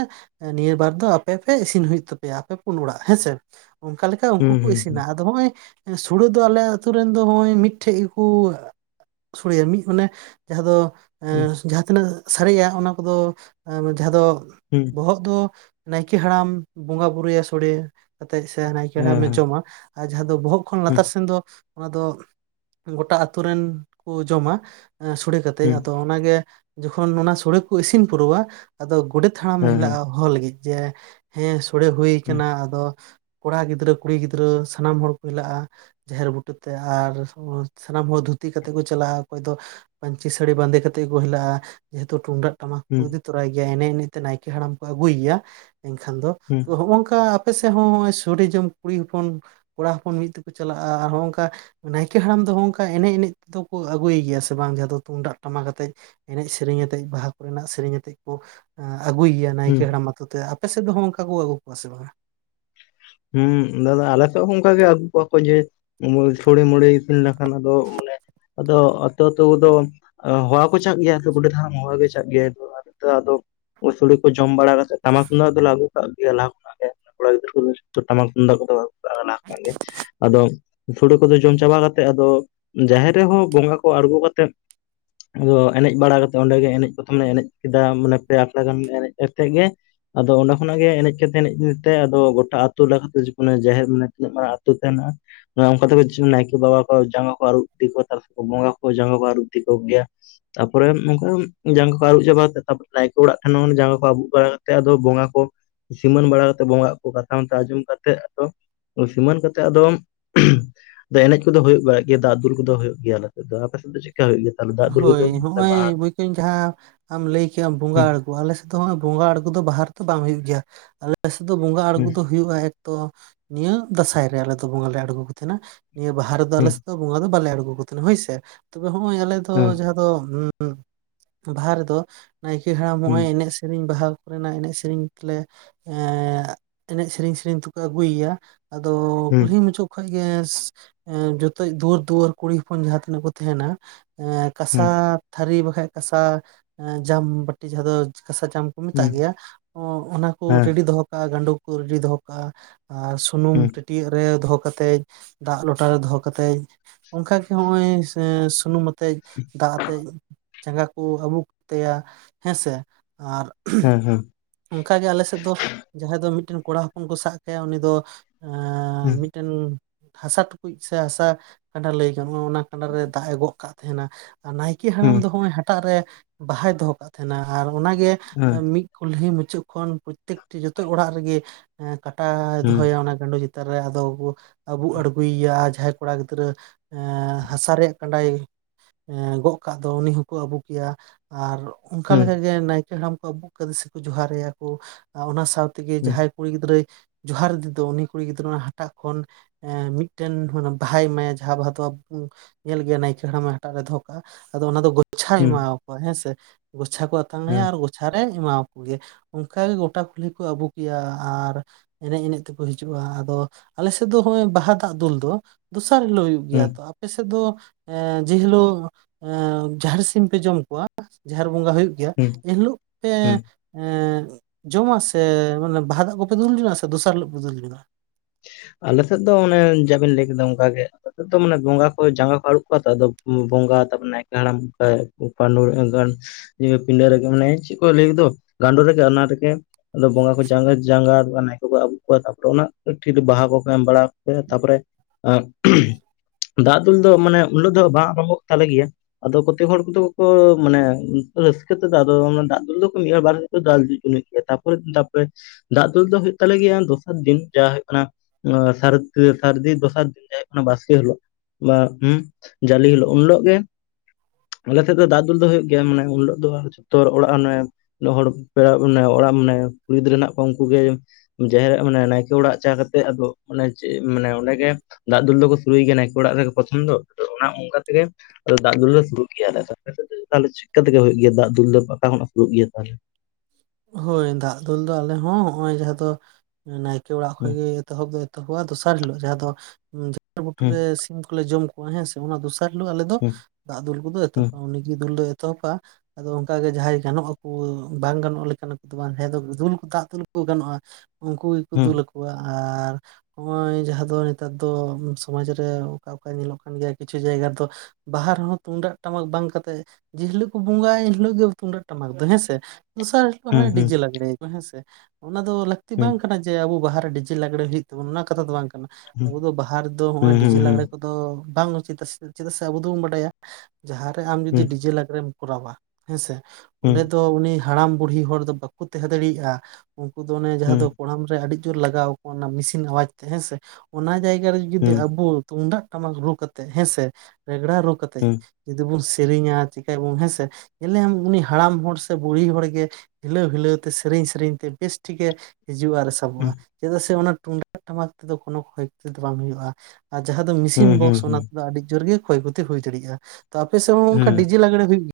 ᱱᱤᱭᱟᱹ ᱵᱟᱨ ᱫᱚ ᱟᱯᱮ ᱯᱮ ᱤᱥᱤᱱ ᱦᱩᱭᱩᱜ ᱛᱟᱯᱮᱭᱟ ᱟᱯᱮ ᱯᱩᱱ ᱚᱲᱟᱜ ᱦᱮᱸᱥᱮ ᱚᱱᱠᱟ ᱞᱮᱠᱟ ᱩᱱᱠᱩ ᱠᱚ ᱤᱥᱤᱱᱟ ᱟᱫᱚ ᱱᱚᱜ-ᱚᱭ ᱥᱩᱲᱮ ᱫᱚ ᱟᱞᱮ ᱟᱹᱛᱩ ᱨᱮᱱ ᱫᱚ ᱱᱚᱜ-ᱚᱭ ᱢᱤᱫ ᱴᱷᱮᱡ ᱜᱮᱠᱩ ᱥᱳᱲᱮᱭᱟ ᱢᱤᱜ ᱚᱱᱮ ᱡᱟᱦᱟᱸ ᱫᱚ ᱡᱟᱦᱟᱸ ᱛᱤᱱᱟᱹᱜ ᱥᱟᱨᱮᱜ-ᱟ ᱚᱱᱟ ᱠᱚᱫᱚ ᱡᱟᱦᱟᱸ ᱫᱚ
ᱦᱩᱸ
ᱵᱚᱦᱚᱜ ᱫᱚ ᱱᱟᱭᱠᱮ ᱦᱟᱲᱟᱢ ᱵᱚᱸᱜᱟ ᱵᱩᱨᱩᱭᱟ ᱥᱚᱲᱮ ᱠᱟᱛᱮᱡ ᱥᱮ ᱱᱟᱭᱠᱮ ᱦᱟᱲᱟᱢᱮ ᱡᱚᱢᱟ ᱟᱨ ᱡᱟᱦᱟᱸ ᱫᱚ ᱵᱚᱦᱚᱜ ᱠᱷᱚᱱ ᱞᱟᱛᱟᱨ ᱥᱮᱱ ᱫᱚ ᱚᱱᱟ ᱫᱚ ᱜᱚᱴᱟ ᱟᱹᱛᱩ ᱨᱮᱱ ᱠᱚ ᱡᱚᱢᱟ ᱥᱚᱲᱮ ᱠᱟᱛᱮ ᱟᱫᱚ ᱚᱱᱟ ᱜᱮ ᱡᱚᱠᱷᱚᱱ ᱚᱱᱟ ᱥᱚᱲᱮ ᱠᱚ ᱤᱥᱤᱱ ᱯᱩᱨᱟᱹᱣᱟ ᱟᱫᱚ ᱜᱚᱰᱮᱛ ᱦᱟᱲᱟᱢ ᱦᱮᱞᱟᱜ-ᱟ ᱦᱚᱦᱚ ᱞᱟᱹᱜᱤᱫ ᱡᱮ ᱦᱮᱸ ᱥᱳᱲᱮ ᱦᱩᱭ ᱠᱟᱱᱟ ᱟᱫᱚ ᱠᱚᱲᱟ ᱜᱤᱫᱽᱨᱟᱹ ᱠᱩᱲᱤ ᱜᱤᱫᱽᱨᱟᱹ ᱥᱟᱱᱟᱢ ᱦᱚᱲ ᱠᱚ ᱦᱮᱟᱞᱟᱜ-ᱟ ᱡᱟᱦᱮᱨ ᱵᱩᱴᱟᱹ ᱛᱮ ᱟᱨ ᱥᱟᱱᱟᱢ ᱦᱚᱲ ᱫᱷᱩᱛᱤ ᱠᱟᱛᱮ ᱠᱚ ᱪᱟᱞᱟᱜ-ᱟ ᱚᱠᱚᱭ ᱫᱚ ᱯᱟᱹᱧᱪᱤ ᱥᱟᱹᱲᱤ ᱵᱟᱸᱫᱮ ᱠᱟᱛᱮ ᱜᱮᱠᱚ ᱦᱮᱟᱞᱜ-ᱟ ᱡᱮᱦᱮᱛᱩ ᱛᱩᱢᱫᱟᱜ ᱴᱟᱢᱟᱠ ᱠᱚ ᱤᱫᱤ ᱛᱚᱨᱟᱭ ᱜᱮᱭᱟ ᱮᱱᱮᱡ ᱮᱱᱮᱡ ᱛᱮ ᱱᱟᱭᱠᱮ ᱦᱟᱲᱟᱢ ᱠᱚ ᱟᱹᱜᱩᱭᱭᱟ ᱮᱱᱠᱷᱟᱱ ᱫᱚ ᱦᱚᱜ ᱚ ᱱᱚᱝᱠᱟ ᱟᱯᱮᱥᱮᱫ ᱦᱚᱜ-ᱚᱭ ᱥᱩᱨᱮ ᱡᱚᱢ ᱠᱩᱲᱤ ᱦᱚᱯᱚᱱ ᱠᱚᱲᱟ ᱦᱚᱯᱚᱱ ᱢᱤᱫ ᱛᱮᱠᱚ ᱪᱟᱞᱟᱜ-ᱟ ᱟᱨ ᱦᱚᱸᱜ ᱚ ᱱᱚᱝᱠᱟ ᱱᱟᱭᱠᱮ ᱦᱟᱲᱟᱢ ᱫᱚ ᱦᱚᱝᱠᱟ ᱮᱱᱮᱡ ᱮᱱᱮᱡ ᱛᱮᱫᱚ ᱠᱚ ᱟᱹᱜᱩᱭ ᱜᱮᱭᱟ ᱥᱮ ᱵᱟᱝ ᱡᱟᱦᱟᱸ ᱫᱚ ᱛᱩᱱᱫᱟᱜ ᱴᱟᱢᱟᱠ ᱟᱛᱮᱜ ᱮᱱᱮᱡ ᱥᱮᱨᱮᱧ ᱟᱛᱮᱫ ᱵᱟᱦᱟ ᱨᱮᱱᱟᱜ ᱥᱮᱨᱮᱧ ᱟᱛᱮᱜ ᱠᱚ ᱟᱹᱜᱩᱭᱟᱭ ᱱᱟᱭᱠᱮ ᱦᱟᱲᱟᱢ ᱟᱛᱩ ᱛᱮ ᱟᱯᱮ ᱥᱮᱫ ᱦᱚ ᱚᱱᱠᱟ ᱠᱚ ᱟᱹᱜᱩ ᱠᱚᱣᱟ ᱥᱮ ᱵᱟᱝᱟ
ᱦᱩᱸ ᱟᱫᱚ ᱟᱞᱮ ᱥᱮᱫ ᱦᱚᱸ ᱚᱱᱠᱟ ᱜᱮ ᱟᱹᱜᱩ ᱠᱚᱣᱟ ᱠᱚ ᱡᱮ ᱥᱚᱲᱮ ᱢᱚᱲᱮ ᱤᱥᱤᱱ ᱞᱮᱠᱟᱱᱟᱜ ᱫᱚ ᱢᱟᱱᱮ ᱟᱫᱚ ᱟᱹᱛᱩ ᱟᱹᱛᱩ ᱫᱚ ᱦᱚᱣᱟ ᱠᱚ ᱪᱟᱜ ᱜᱮᱭᱟ ᱜᱚᱰᱮᱛ ᱫᱟᱲᱟᱢ ᱦᱚᱣᱟ ᱜᱮ ᱪᱟᱜ ᱜᱮᱭᱟᱭ ᱛᱚ ᱟᱛᱮ ᱟᱫᱚ ᱥᱚᱲᱮ ᱡᱚᱢ ᱵᱟᱲᱟ ᱠᱟᱛᱮ ᱴᱟᱢᱟᱠ ᱛᱩᱢᱫᱟᱜ ᱫᱚᱞᱮ ᱟᱹᱜᱩ ᱠᱫ ᱜᱮᱭᱟ ᱞᱟᱦᱟ ᱠᱷᱚᱱᱟᱜ ᱜᱮ ᱠᱚᱲᱟ ᱜᱤᱫᱽᱨᱟᱹ ᱠᱚᱫᱚ ᱡᱚᱛᱚ ᱴᱟᱢᱟᱠ ᱛᱩᱢᱫᱟᱜ ᱠᱚᱫᱚ ᱚᱱᱟ ᱠᱚᱜᱮ ᱟᱫᱚ ᱥᱚᱲᱮ ᱠᱚᱫᱚ ᱡᱚᱢ ᱪᱟᱵᱟ ᱠᱟᱛᱮᱜ ᱟᱫᱚ ᱡᱟᱦᱮᱨ ᱨᱮᱦᱚᱸ ᱵᱚᱸᱜᱟ ᱠᱚ ᱟᱬᱜᱚ ᱠᱟᱛᱮᱫ ᱟᱫᱚ ᱮᱱᱮᱡ ᱵᱟᱲᱟ ᱠᱚᱫᱚ ᱚᱸᱰᱮ ᱜᱮ ᱮᱱᱮᱡ ᱯᱨᱚᱛᱷᱚᱢ ᱞᱮ ᱮᱱᱮᱡ ᱠᱮᱫᱟ ᱢᱟᱱᱮ ᱯᱮ ᱟᱠᱷᱲᱟ ᱜᱟᱱ ᱮᱱᱮᱡ ᱠᱟᱛᱮᱜ ᱜᱮ ᱟᱫᱚ ᱚᱸᱰᱮ ᱠᱷᱚᱱᱟᱜ ᱜᱮ ᱮᱱᱮᱡ ᱠᱟᱛᱮ ᱮᱱᱮᱡ ᱛᱮ ᱟᱫᱚ ᱜᱚᱴᱟ ᱛᱩᱞᱟᱹ ᱠᱟᱛᱮ ᱡᱚᱠᱷᱚᱱᱮ ᱡᱟᱦᱮᱨ ᱢᱟᱱᱮ ᱛᱤᱱᱟᱹᱜ ᱢᱟᱨᱟᱝ ᱟᱹᱛᱩ ᱛᱮ ᱦᱮᱸᱱᱟᱜ-ᱟ ᱱᱚᱣᱟ ᱠᱚᱫᱚ ᱱᱟᱭᱠᱮ ᱵᱟᱵᱟ ᱠᱚ ᱡᱟᱸᱜᱟ ᱠᱚ ᱟᱹᱨᱩᱵ ᱤᱫᱤ ᱠᱚᱣᱟ ᱛᱚᱨ ᱯᱚᱨᱮ ᱵᱚᱸᱜᱟ ᱠᱚ ᱡᱟᱸᱜᱟ ᱠᱚ ᱟᱹᱨᱩᱵ ᱤᱫᱤ ᱠᱚ ᱜᱮᱭᱟ ᱛᱟᱯᱚᱨᱮ ᱚᱱᱠᱩ ᱡᱟᱸᱜᱟ ᱠᱚ ᱟᱹᱨᱩᱵ ᱪᱟᱵᱟ ᱛᱟᱯᱚᱨᱮ ᱱᱟᱭᱠᱮ ᱚᱲᱟᱜ ᱴᱷᱮᱱ ᱡᱟᱸᱜᱟ ᱠᱚ ᱟᱵᱩᱜ ᱵᱟᱲᱟ ᱠᱟᱛᱮ ᱟᱫᱚ ᱵᱚᱸᱜᱟ ᱠᱚ ᱥᱤᱢᱟᱹᱱ ᱵᱟᱲᱟ ᱠᱟᱛᱮ ᱵᱚᱸᱜᱟᱜ ᱠᱚ ᱠᱟᱛᱷᱟᱢ ᱟᱡᱚᱢ ᱠᱟᱛᱮᱜ ᱟᱫᱚ ᱥᱤᱢᱟᱹᱱ ᱠᱟᱛᱮ ᱟᱫᱚ ᱮᱱᱮᱡ ᱠᱚᱫᱚ ᱦᱩᱭᱩᱜ ᱵᱟᱲᱟᱜ ᱜᱮᱭᱟ ᱫᱟᱜ ᱫᱩᱞ ᱠᱚᱫᱚ ᱦᱩᱭᱩᱜ ᱜᱮᱭᱟ ᱟᱞᱮ ᱥᱮᱫ ᱫᱚ ᱟᱯᱮ ᱥᱮᱫ ᱫᱚ ᱪᱮᱫᱠᱟ ᱦᱩᱭᱩᱜ ᱜᱮᱭᱟ ᱛᱟᱦᱚᱞᱮ ᱫᱟᱜ ᱫᱩᱞ ᱠᱚᱫᱚ
ᱦᱳᱭ ᱦᱚᱜ-ᱚᱭ
ᱵᱟᱦᱟ
ᱵᱩᱭᱠᱚᱧ ᱡᱟᱦᱟᱸ ᱟᱢ ᱞᱟᱹᱭ ᱠᱮᱜ ᱟᱢ ᱵᱚᱸᱜᱟ
ᱦᱩᱸ
ᱟᱞᱮᱥᱮᱫ ᱫᱚ ᱦᱚᱜ-ᱚᱭ ᱵᱚᱸᱜᱟ ᱟᱬᱜᱳ ᱫᱚ ᱵᱟᱦᱟ ᱨᱮᱫᱚ ᱵᱟᱝ ᱦᱩᱭᱩᱜ ᱜᱮᱭᱟ ᱟᱞᱮᱥᱮᱫ ᱫᱚ ᱵᱚᱸᱜᱟ ᱟᱬᱜᱳ
ᱦᱩᱸ
ᱫᱚ ᱦᱩᱭᱩᱜ-ᱟ ᱛᱚ ᱱᱤᱭᱟᱹ ᱫᱟᱸᱥᱟᱭ ᱨᱮ ᱟᱞᱮᱫᱚ ᱵᱚᱸᱜᱟᱞᱮ ᱟᱬᱜᱚᱱ ᱛᱟᱦᱮᱱᱟ ᱱᱤᱭᱟᱹ ᱵᱟᱦᱟ ᱨᱮᱫᱚ ᱟᱞᱮᱥᱮᱫ ᱫᱚ ᱵᱚᱸᱜᱟ ᱫᱚ ᱵᱟᱞᱮ ᱟᱬᱜᱚ ᱠᱚ ᱛᱟᱦᱮᱫ ᱦᱚᱭᱥᱮ ᱛᱚᱵᱮ ᱟᱞᱮ ᱫᱚ
ᱦᱩᱸ
ᱡᱟᱦᱟ ᱛᱚ ᱵᱟᱦᱟ ᱨᱮᱫᱚ ᱱᱟᱭᱠᱮ ᱦᱟᱲᱟᱢ
ᱦᱩᱸ
ᱦᱚᱜ-ᱚᱭ ᱮᱱᱮᱡ ᱥᱮᱨᱮᱧ ᱵᱟᱦᱟ ᱚᱰᱮᱱᱟᱜ ᱮᱱᱮᱡ ᱥᱮᱨᱮᱧ ᱛᱮᱞᱮ ᱮᱸ ᱮᱱᱮᱡ ᱥᱮᱨᱮᱧ ᱥᱮᱨᱮᱧ ᱛᱮᱠᱚ ᱟᱹᱜᱩᱭᱭᱟ ᱟᱫᱚ
ᱦᱩᱸ
ᱠᱩᱞᱦᱤ ᱢᱩᱪᱟᱹᱫ ᱠᱷᱟᱡ ᱜᱮ ᱡᱚᱛᱚ ᱫᱩᱣᱟᱹᱨ ᱫᱩᱣᱟᱹᱨ ᱠᱩᱲᱤ ᱦᱚᱯᱚᱱ ᱡᱟᱦᱟᱸ ᱛᱤᱱᱟᱹᱜ ᱠᱚ ᱛᱟᱦᱮᱱᱟ ᱠᱟᱥᱟ
ᱦᱩᱸ
ᱛᱷᱟᱹᱨᱤ ᱵᱟᱠᱷᱟᱡ ᱠᱟᱥᱟ ᱡᱟᱢ ᱵᱟᱹᱴᱤ ᱡᱟᱦᱟᱸ ᱫᱚ ᱠᱟᱥᱟ ᱡᱚᱢ
ᱦᱩᱸ
ᱢᱮᱛᱟᱜ ᱜᱮᱭᱟ ᱚᱱᱟ ᱠᱚ ᱨᱤᱰᱤ ᱫᱚᱦᱚ ᱠᱟᱜ-ᱟ ᱜᱟᱸᱰᱳ ᱠᱚ ᱨᱤᱰᱤ ᱫᱚᱦᱚ ᱠᱟᱜ-ᱟ ᱟᱨ ᱥᱩᱱᱩᱢ
ᱦᱩᱸ
ᱴᱟᱹᱴᱭᱟᱹᱜ ᱨᱮ ᱫᱚᱦᱚ ᱠᱟᱛᱮᱡ ᱫᱟᱜ ᱞᱚᱴᱟᱨ ᱨᱮ ᱫᱚᱦᱚ ᱠᱟᱛᱮᱡ ᱵᱟᱝ ᱠᱷᱟᱡ ᱦᱚᱸᱜ ᱚᱭ ᱥᱩᱱᱩᱢ ᱢᱟ ᱛᱮᱡ ᱫᱟᱜ ᱟᱛᱮᱡ ᱡᱟᱸᱜᱟ ᱠᱚ ᱟᱹᱵᱩᱜ ᱛᱟᱭᱟ ᱦᱮᱸᱥᱮ ᱟᱨ
ᱦᱮᱸ ᱦᱮᱸ
ᱚᱱᱠᱟᱜᱮ ᱟᱞᱮᱥᱮᱫ ᱫᱚ ᱡᱟᱦᱟᱸᱭ ᱫᱚ ᱢᱤᱫᱴᱮᱱ ᱠᱚᱲᱟ ᱦᱚᱯᱚᱱ ᱠᱚ ᱥᱟᱵ ᱠᱟᱭᱟ ᱩᱱᱤ ᱫᱚ
ᱦᱮᱸ ᱦᱮᱸ
ᱢᱤᱫᱴᱮᱱ ᱦᱟᱥᱟ ᱴᱩᱠᱩᱡ ᱥᱮ ᱦᱟᱥᱟ ᱚᱠᱟ ᱴᱟᱜ ᱞᱟᱹᱭ ᱜᱟᱱᱚᱜ-ᱟ ᱚᱱᱟ ᱠᱟᱸᱰᱟ ᱨᱮ ᱫᱟᱜ ᱮ ᱜᱚᱫ ᱠᱟᱜ ᱛᱟᱦᱮᱱᱟ ᱟᱨ ᱱᱟᱭᱠᱮ ᱦᱟᱲᱟᱢ
ᱦᱩᱸ
ᱫᱚ ᱱᱚᱜ-ᱚᱭ ᱦᱟ ᱮᱴᱟᱜ ᱨᱮ ᱵᱟᱦᱟᱭ ᱫᱚᱦᱚ ᱠᱟᱜ ᱛᱟᱦᱮᱱᱟ ᱟᱨ ᱚᱱᱟᱜᱮ
ᱦᱩᱸ ᱦᱮᱸ
ᱢᱤᱫ ᱠᱩᱞᱦᱤ ᱢᱩᱪᱟᱹᱫ ᱠᱷᱚᱱ ᱯᱚᱨᱛᱮᱠᱴᱤ ᱡᱚᱛᱚ ᱚᱲᱟᱜ ᱨᱮᱜᱮ ᱠᱟᱴᱟᱭ
ᱦᱩᱸ
ᱫᱚᱦᱚᱭᱟ ᱚᱱᱟ ᱜᱟᱸᱰᱳ ᱪᱮ ᱨᱮ ᱟᱫᱚ ᱠᱚ ᱟᱵᱩᱜ ᱟᱬᱜᱩᱭᱭᱟ ᱡᱟᱦᱟᱸᱭ ᱠᱚᱲᱟ ᱜᱤᱫᱽᱨᱟᱹ ᱮᱸ ᱦᱟᱥᱟ ᱨᱮᱭᱟᱜ ᱠᱟᱸᱰᱟᱭ ᱮᱸ ᱜᱚᱜ ᱠᱟᱜ ᱫᱚ ᱩᱱᱤ ᱦᱚᱸᱠᱚ ᱟᱹᱜᱩᱠᱟᱭᱟ ᱟᱨ ᱚᱱᱠ
ᱦᱩᱸ
ᱟᱞᱠᱟ ᱜᱮ ᱱᱟᱭᱠᱮ ᱦᱟᱲᱟᱢ ᱠᱚ ᱟᱵᱩᱜ ᱠᱟᱫᱮ ᱥᱮᱠᱚ ᱡᱚᱦᱟᱨ ᱮᱭᱟ ᱠᱚ ᱚᱱᱟ ᱥᱟᱶ ᱛᱮᱜᱮ ᱡᱟᱦᱟᱸᱭ ᱠᱩᱲᱤ ᱜᱤᱫᱽᱨᱟᱹᱭ ᱡᱚᱦᱟᱨ ᱟᱫᱮ ᱫᱚ ᱩᱱᱤ ᱠᱩᱲᱤ ᱜᱤᱫᱽᱨᱟᱹ ᱚᱱᱟ ᱦᱟᱴᱟᱜ ᱠᱷᱚᱱ ᱮ ᱢᱤᱫᱴᱮᱱ ᱵᱟᱦᱟᱭ ᱮᱢᱟᱭ ᱟ ᱡᱟᱦᱟᱸ ᱵᱟᱦᱟ ᱫᱚ [unintelligible] ᱧᱮᱞ ᱜᱮᱭᱟ ᱱᱟᱭᱠᱮ ᱦᱟᱲᱟᱢ ᱦᱟᱴᱟᱜ ᱨᱮ ᱫᱚᱦᱚ ᱠᱟᱜᱼᱟ ᱟᱫᱚ ᱚᱱᱟ ᱫᱚ [unintelligible] ᱜᱚᱪᱷᱟᱭ
ᱦᱩᱸ
ᱮᱢᱟᱣᱟ ᱠᱚᱣᱟ ᱦᱮᱸᱥᱮ ᱜᱚᱪᱷᱟ ᱠᱚ ᱟᱛᱟᱝ ᱟ
ᱦᱩᱸ
ᱟᱨ ᱜᱚᱪᱷᱟ ᱨᱮᱭ ᱮᱢᱟ [unintelligible] ᱚᱱᱠᱟᱜ ᱜᱮ ᱜᱚᱴᱟ ᱠᱩᱞᱦᱤ ᱠᱚ ᱟᱹᱵᱩᱠ ᱮᱭᱟ ᱟᱨ ᱮᱱᱮᱡ ᱮᱱᱮᱡ ᱛᱮᱠᱚ ᱦᱤᱡᱩᱜᱼᱟ ᱟᱫᱚ ᱟᱞᱮ ᱥᱮᱫ ᱫᱚ ᱦᱚᱸᱜᱼᱚᱭ ᱵᱟᱦᱟ ᱫᱟᱜ ᱫᱩᱞ ᱫᱚ ᱫᱚᱥᱟᱨ ᱦᱤᱞᱳᱜ ᱦᱩᱭᱩᱜᱼᱟ
ᱦᱩᱸ
ᱜᱭᱟ
ᱦᱩᱸ
ᱛᱚ ᱟᱯᱮ ᱥᱮᱫ ᱫᱚ ᱮᱸ ᱡᱮᱦᱤᱞᱳᱜ ᱡᱟᱦᱮᱨ ᱥᱤᱢ ᱯᱮ ᱡᱚᱢ ᱠᱚᱣᱟ ᱡᱟᱦᱮᱨ ᱵᱚᱸᱜᱟ ᱦᱩᱭᱩᱜ
ᱦᱩᱸ
[unintelligible] ᱮᱱᱦᱤᱞᱳᱜ ᱯᱮᱸ
ᱦᱩᱸ
ᱮᱸ ᱡᱚᱢᱟᱜ ᱥᱮ ᱢᱟᱱᱮ ᱵᱟᱦᱟ ᱫᱟᱜ ᱠᱚᱯᱮ ᱫᱩᱞ ᱡᱚᱝᱟ ᱥᱮ ᱫᱚᱥᱟᱨ ᱦᱤᱞᱚᱜ ᱯᱮ ᱫᱩᱞ ᱡᱚᱝᱟ
ᱟᱞᱮᱥᱮᱫ ᱫᱚ ᱚᱱᱮ ᱡᱟᱵᱤᱱ ᱞᱟᱹᱭ ᱠᱮᱫᱟ ᱚᱝᱠᱟᱜᱮ ᱡᱚᱛᱚ ᱢᱟᱱᱮ ᱵᱚᱸᱜᱟ ᱠᱚ ᱡᱟᱸᱜᱟ ᱠᱚ ᱟᱨᱩᱵ ᱠᱚᱣᱟ ᱛᱚ ᱟᱫᱚ ᱵᱚᱸᱜᱟ ᱛᱟᱯᱚᱨᱮ ᱱᱟᱭᱠᱮ ᱦᱟᱲᱟᱢ [unintelligible] ᱯᱤᱸᱰᱟᱹ ᱨᱮᱜᱮ ᱢᱟᱱᱮ ᱪᱮᱫ ᱠᱚ ᱞᱟᱹᱭ ᱠᱮᱫᱚ ᱜᱟᱸᱰᱳ ᱨᱮᱜᱮ ᱚᱱᱟ ᱨᱮᱜᱮ ᱟᱫᱚ ᱵᱚᱸᱜᱟ ᱠᱚ ᱡᱟᱸᱜᱟ ᱡᱟᱸᱜᱟ ᱱᱟᱭᱠᱮ ᱠᱚ ᱟᱹᱨᱩᱵ ᱠᱚᱣᱟ ᱛᱟᱯᱚᱨᱮ ᱱᱟᱦᱜ [unintelligible] ᱵᱟᱦᱟ ᱠᱚᱠᱚ ᱮᱢ ᱵᱟᱲᱟ ᱟᱠᱚᱣᱟ ᱛᱟᱯᱚᱨᱮ ᱫᱟᱜ ᱫᱩᱞ ᱫᱚ ᱢᱟᱱᱮ ᱩᱱᱦᱤᱞᱚᱜ ᱫᱚ ᱵᱟᱝ ᱮᱦᱚᱵᱼᱚᱜ ᱛᱟᱞᱮ ᱜᱮᱭᱟ ᱟᱫᱚ ᱠᱚᱛᱮᱠ ᱦᱚᱲ ᱠᱚᱫᱚ ᱠᱚ ᱢᱟᱱᱮ ᱨᱟᱹᱥᱠᱟᱹ ᱛᱮᱫᱚ ᱟᱫᱚ ᱫᱟᱜ ᱫᱩᱞ ᱫᱚᱠᱚ [unintelligible] [unintelligible] ᱜᱮᱭᱟ ᱛᱟᱯᱚᱨᱮ ᱛᱟᱯᱮ ᱫᱟᱜ ᱫᱩᱞ ᱫᱚ ᱦᱩᱭᱩᱜ ᱛᱟᱞᱮ ᱜᱮᱭᱟ ᱫᱚᱥᱟᱨ ᱫᱤᱱ ᱡᱟᱦᱟᱸ ᱦᱳᱭᱳᱜ ᱠᱟᱱᱟ ᱥᱟᱹᱨᱫᱤ ᱫᱚᱥᱟᱨ ᱫᱤᱱ ᱫᱚ ᱦᱳᱭᱳᱜ ᱠᱟᱱᱟ ᱵᱟᱥᱠᱮ ᱦᱤᱞᱳᱜ ᱵᱟᱝᱟ ᱦᱩᱸ ᱡᱟᱞᱮ ᱦᱤᱞᱳᱜ ᱩᱱ ᱦᱤᱞᱚᱜ ᱜᱮ ᱟᱞᱮ ᱥᱮᱫ ᱫᱚ ᱫᱟᱜ ᱫᱩᱞ ᱫᱚ ᱦᱳᱭᱳᱜ ᱜᱮᱭᱟ ᱢᱟᱱᱮ ᱩᱱ ᱦᱤᱞᱳᱜ ᱫᱚ ᱡᱷᱚᱛᱚ ᱦᱚᱲ ᱚᱲᱟᱜ [unintelligible] ᱩᱱᱟᱹᱜ ᱦᱚᱲ ᱯᱮᱲᱟ ᱢᱟᱱᱟᱭ ᱟ ᱚᱲᱟᱜ ᱥᱟᱱᱟᱭᱟ ᱠᱩᱲᱤ ᱜᱤᱫᱽᱨᱟᱹ ᱦᱮᱱᱟᱜ ᱠᱚᱣᱟ ᱩᱱᱠᱩ ᱜᱮ ᱡᱟᱦᱮᱨ ᱢᱟᱱᱮ ᱱᱟᱭᱮ ᱱᱟᱭᱠᱮ ᱚᱲᱟᱜ ᱪᱟᱨ ᱠᱟᱛᱮᱜ ᱟᱫᱚ ᱢᱟᱱᱮ ᱪᱮᱜ ᱢᱮᱱ ᱟ ᱚᱸᱰᱮ ᱜᱮ ᱫᱟᱜ ᱫᱩᱞ ᱫᱚᱠᱚ ᱥᱩᱨᱩᱭ ᱜᱮᱭᱟ ᱱᱟᱭᱠᱮ ᱚᱲᱟᱜ ᱨᱮ ᱯᱚᱛᱷᱚᱢ ᱫᱚ ᱚᱱᱟ ᱚᱱᱠᱟ ᱛᱮᱜᱮ ᱟᱫᱚ ᱫᱟᱜ ᱫᱩᱞ ᱞᱮ ᱥᱩᱨᱩᱜ ᱜᱮᱭᱟᱞᱮ ᱛᱟᱦ ᱞᱮ ᱪᱤᱠᱟᱹ ᱛᱮᱜᱮ ᱦᱩᱭᱩᱜ ᱜᱮᱭᱟ ᱫᱟᱜ ᱫᱩᱞ ᱞᱮ ᱯᱟᱠᱟ ᱦᱚᱸ ᱥᱩᱨᱩᱜ ᱜᱮᱭᱟ ᱛᱟᱦᱞᱮ [unintelligible]
ᱦᱳᱭ ᱫᱟᱜ ᱫᱩᱞ ᱫᱚ ᱟᱞᱮ ᱦᱚᱸ ᱦᱚᱜ ᱚᱭ ᱡᱟᱦᱟᱸ ᱫᱚ ᱱᱟᱭᱠᱮ ᱚᱲᱟᱜ ᱠᱷᱚᱱ
ᱦᱩᱸ
ᱜᱮ ᱮᱛᱚᱦᱚᱵ ᱫᱚ ᱫᱚᱥᱟᱨ ᱦᱤᱞᱳᱜ ᱡᱟᱦᱟᱸ ᱫᱚ ᱡᱟᱦᱮᱨ ᱵᱩᱴᱟᱹ ᱨᱮ ᱥᱤᱢ ᱠᱚᱞᱮ ᱡᱚᱢ ᱠᱚᱣᱟ ᱦᱮᱸ ᱥᱮ ᱚᱱᱟ ᱫᱚᱥᱟᱨ ᱫᱚᱥᱟᱨ ᱦᱤᱞᱳ ᱟᱞᱮ ᱫᱚ
ᱦᱩᱸ
ᱫᱟᱜ ᱫᱩᱞ ᱠᱚᱫᱚ ᱮᱛᱚᱦᱚᱵ
ᱦᱩᱸ
ᱟᱞᱮ ᱮᱛᱚᱦᱚᱯ ᱟ ᱟᱫᱚ ᱚᱱᱠᱟᱜ ᱜᱮ ᱡᱟᱦᱟᱸᱭ ᱜᱟᱱᱚᱜ ᱟᱠᱚ ᱵᱟᱝ ᱜᱟᱱᱚᱜ [unintelligible] ᱩᱱᱠᱩ ᱫᱚ ᱵᱟᱝ ᱦᱮᱸ ᱫᱩᱞ ᱫᱟᱜ ᱫᱩᱞ ᱠᱚ ᱜᱟᱱᱚᱜᱼᱟ ᱩᱱᱠᱩ ᱜᱮᱠᱚ
ᱦᱩᱸ
ᱫᱩᱩᱞ ᱟᱚᱣᱟ ᱟᱨ ᱱᱚᱜᱼᱚᱭ ᱡᱟᱦᱟᱸ ᱫᱚ ᱱᱮᱛᱟᱨ ᱫᱚ ᱢᱤᱫ ᱥᱚᱢᱟᱡᱽ ᱨᱮ ᱚᱠᱟ ᱚᱠᱟ ᱧᱮᱞᱚᱜ ᱠᱟᱱ ᱜᱮᱭᱟ ᱠᱤᱪᱷᱩ ᱡᱟᱭᱜᱟ ᱨᱮᱫᱚ ᱵᱟᱦᱟ ᱨᱮᱦᱚᱸ ᱛᱩᱢᱫᱟᱜ ᱴᱟᱢᱟᱠ ᱵᱟᱝ ᱠᱛᱮᱜ ᱡᱮᱦᱤᱞᱳᱜ ᱠᱚ ᱵᱚᱸᱜᱟᱭᱟ ᱮᱱ ᱦᱤᱞᱳᱜ ᱜᱮ ᱛᱩᱢᱫᱟᱜ ᱴᱟᱢᱟᱠ ᱫᱚ ᱦᱮᱸᱥᱮ ᱫᱚᱥᱟᱨ ᱦᱤᱞᱚᱜ
ᱦᱩᱸ
ᱦᱟᱱᱮ
ᱦᱩᱸ
ᱰᱤᱡᱮ ᱞᱟᱸᱜᱽᱲᱮ ᱭᱟᱠᱚ ᱦᱮᱸ ᱥᱮ ᱚᱱᱟ ᱫᱚ ᱞᱟᱹᱠᱛᱤ
ᱦᱩᱸ
ᱵᱟᱝ ᱠᱟᱱᱟ ᱮ ᱟᱵᱚ ᱵᱟᱦᱟ ᱨᱮ ᱰᱤᱡᱮ ᱞᱟᱸᱜᱽᱲᱮ ᱦᱩᱭᱩᱜ ᱛᱟᱵᱱᱟ ᱚᱱᱟ ᱠᱟᱛᱷᱟ ᱫᱚ ᱵᱟᱝ ᱠᱟᱱᱟ
ᱦᱩᱸ
ᱟᱵᱚ ᱫᱚ ᱵᱟᱦᱟ ᱨᱮᱫ ᱦᱚᱸᱜᱼᱚᱭ
ᱦᱩᱸ
ᱰᱤᱡᱮ ᱞᱟᱸᱜᱽᱲᱮ ᱠᱚ
ᱦᱩᱸ
ᱠᱚᱫᱚ ᱵᱟᱝ ᱩᱪᱤᱛ ᱟ ᱥᱮ ᱪᱮᱫᱟᱜ ᱥᱮ ᱟᱵᱚ ᱫᱚᱵᱚᱱ ᱵᱟᱰᱟᱭᱟ ᱡᱟᱦᱟᱸᱨᱮ ᱟᱢ ᱡᱩᱫᱤ ᱰᱤᱡᱮ ᱞᱟᱸᱜᱽᱲᱮᱢ ᱠᱚᱨᱟᱣ ᱟ ᱦᱮᱸᱥᱮ
ᱦᱩᱸ
ᱚᱸᱰᱮ ᱫᱚ ᱩᱱᱤ ᱦᱟᱲᱟᱢ ᱵᱩᱲᱦᱤ ᱦᱚᱲ ᱫᱚ ᱵᱟᱠᱩ ᱛᱟᱦᱮᱸ ᱫᱟᱲᱤᱜᱼᱟ ᱩᱱᱠᱩ ᱫᱚ ᱚᱱᱮ ᱡᱟᱦᱟᱸ
ᱦᱩᱸ
ᱫᱚ ᱠᱚᱲᱟᱢ ᱨᱮ ᱟᱹᱰᱤ ᱡᱳᱨ ᱞᱟᱜᱟᱣ ᱟᱠᱚ ᱚᱱᱟ ᱢᱮᱥᱤᱱ ᱟᱣᱟᱡᱽ ᱛᱮ ᱦᱮᱸ ᱥᱮ ᱚᱱᱟ ᱡᱟᱭᱜᱟ ᱨᱮ ᱡᱩᱫᱤ
ᱦᱩᱸ ᱦᱩᱸ
ᱟᱵᱩ ᱛᱩᱢᱫᱟᱜ ᱴᱟᱢᱟᱠ ᱨᱩ ᱠᱟᱛᱮᱜ ᱦᱮᱸᱥᱮ ᱨᱮᱜᱽᱲᱟ ᱨᱩ ᱠᱟᱛᱮᱜ
ᱦᱩᱸ
ᱡᱩᱫᱤ ᱵᱚᱱ ᱥᱮᱨᱮᱧᱟ ᱪᱤᱠᱟᱭ ᱟᱵᱚᱱ ᱦᱮᱸᱥᱮ ᱡᱮᱢᱚᱱ ᱩᱱᱤ ᱦᱟᱲᱟᱢ ᱦᱚᱲ ᱥᱮ ᱵᱩᱲᱦᱤ ᱦᱚᱲ ᱜᱮ ᱦᱤᱞᱟᱹᱣ ᱦᱤᱞᱟᱹᱣ ᱛᱮ ᱥᱮᱨᱮᱧ ᱥᱮᱨᱮᱧ ᱛᱮ ᱵᱮᱥ ᱴᱷᱤᱠᱮ ᱦᱤᱡᱩᱜᱼᱟ ᱟᱨ ᱥᱟᱵᱚᱜᱼᱟ
ᱦᱩᱸ
ᱪᱮᱫᱟᱜ ᱥᱮ ᱚᱱᱟ ᱛᱩᱢᱫᱟᱜ ᱴᱟᱢᱟᱠ ᱛᱮᱫᱚ ᱠᱳᱱᱳ ᱠᱷᱚᱭ ᱠᱷᱚᱛᱤ ᱫᱚ ᱵᱟᱝ ᱦᱩᱭᱩᱜᱼᱟ ᱟᱨ ᱡᱟᱦᱟᱸ ᱫᱚ ᱢᱮᱥᱤᱱ
ᱦᱩᱸ ᱦᱩᱸ
ᱵᱚᱠᱥ
ᱦᱩᱸ ᱦᱩᱸ
ᱚᱱᱟ
ᱦᱩᱸ
ᱛᱮᱫᱚ ᱟᱹᱰᱤ ᱡᱳᱨ ᱜᱮ ᱠᱷᱚᱭ ᱠᱷᱚᱛᱤ ᱦᱩᱭ ᱫᱟᱲᱤᱜᱼᱟ ᱛᱚ ᱟᱯᱮ ᱥᱮᱫᱦᱚᱸ ᱚᱱᱠᱟ
ᱦᱩᱸ
ᱰᱤᱡᱮ ᱞᱟᱸᱜᱽᱲᱮ ᱦᱩᱭᱩᱜ ᱜᱮᱭᱟ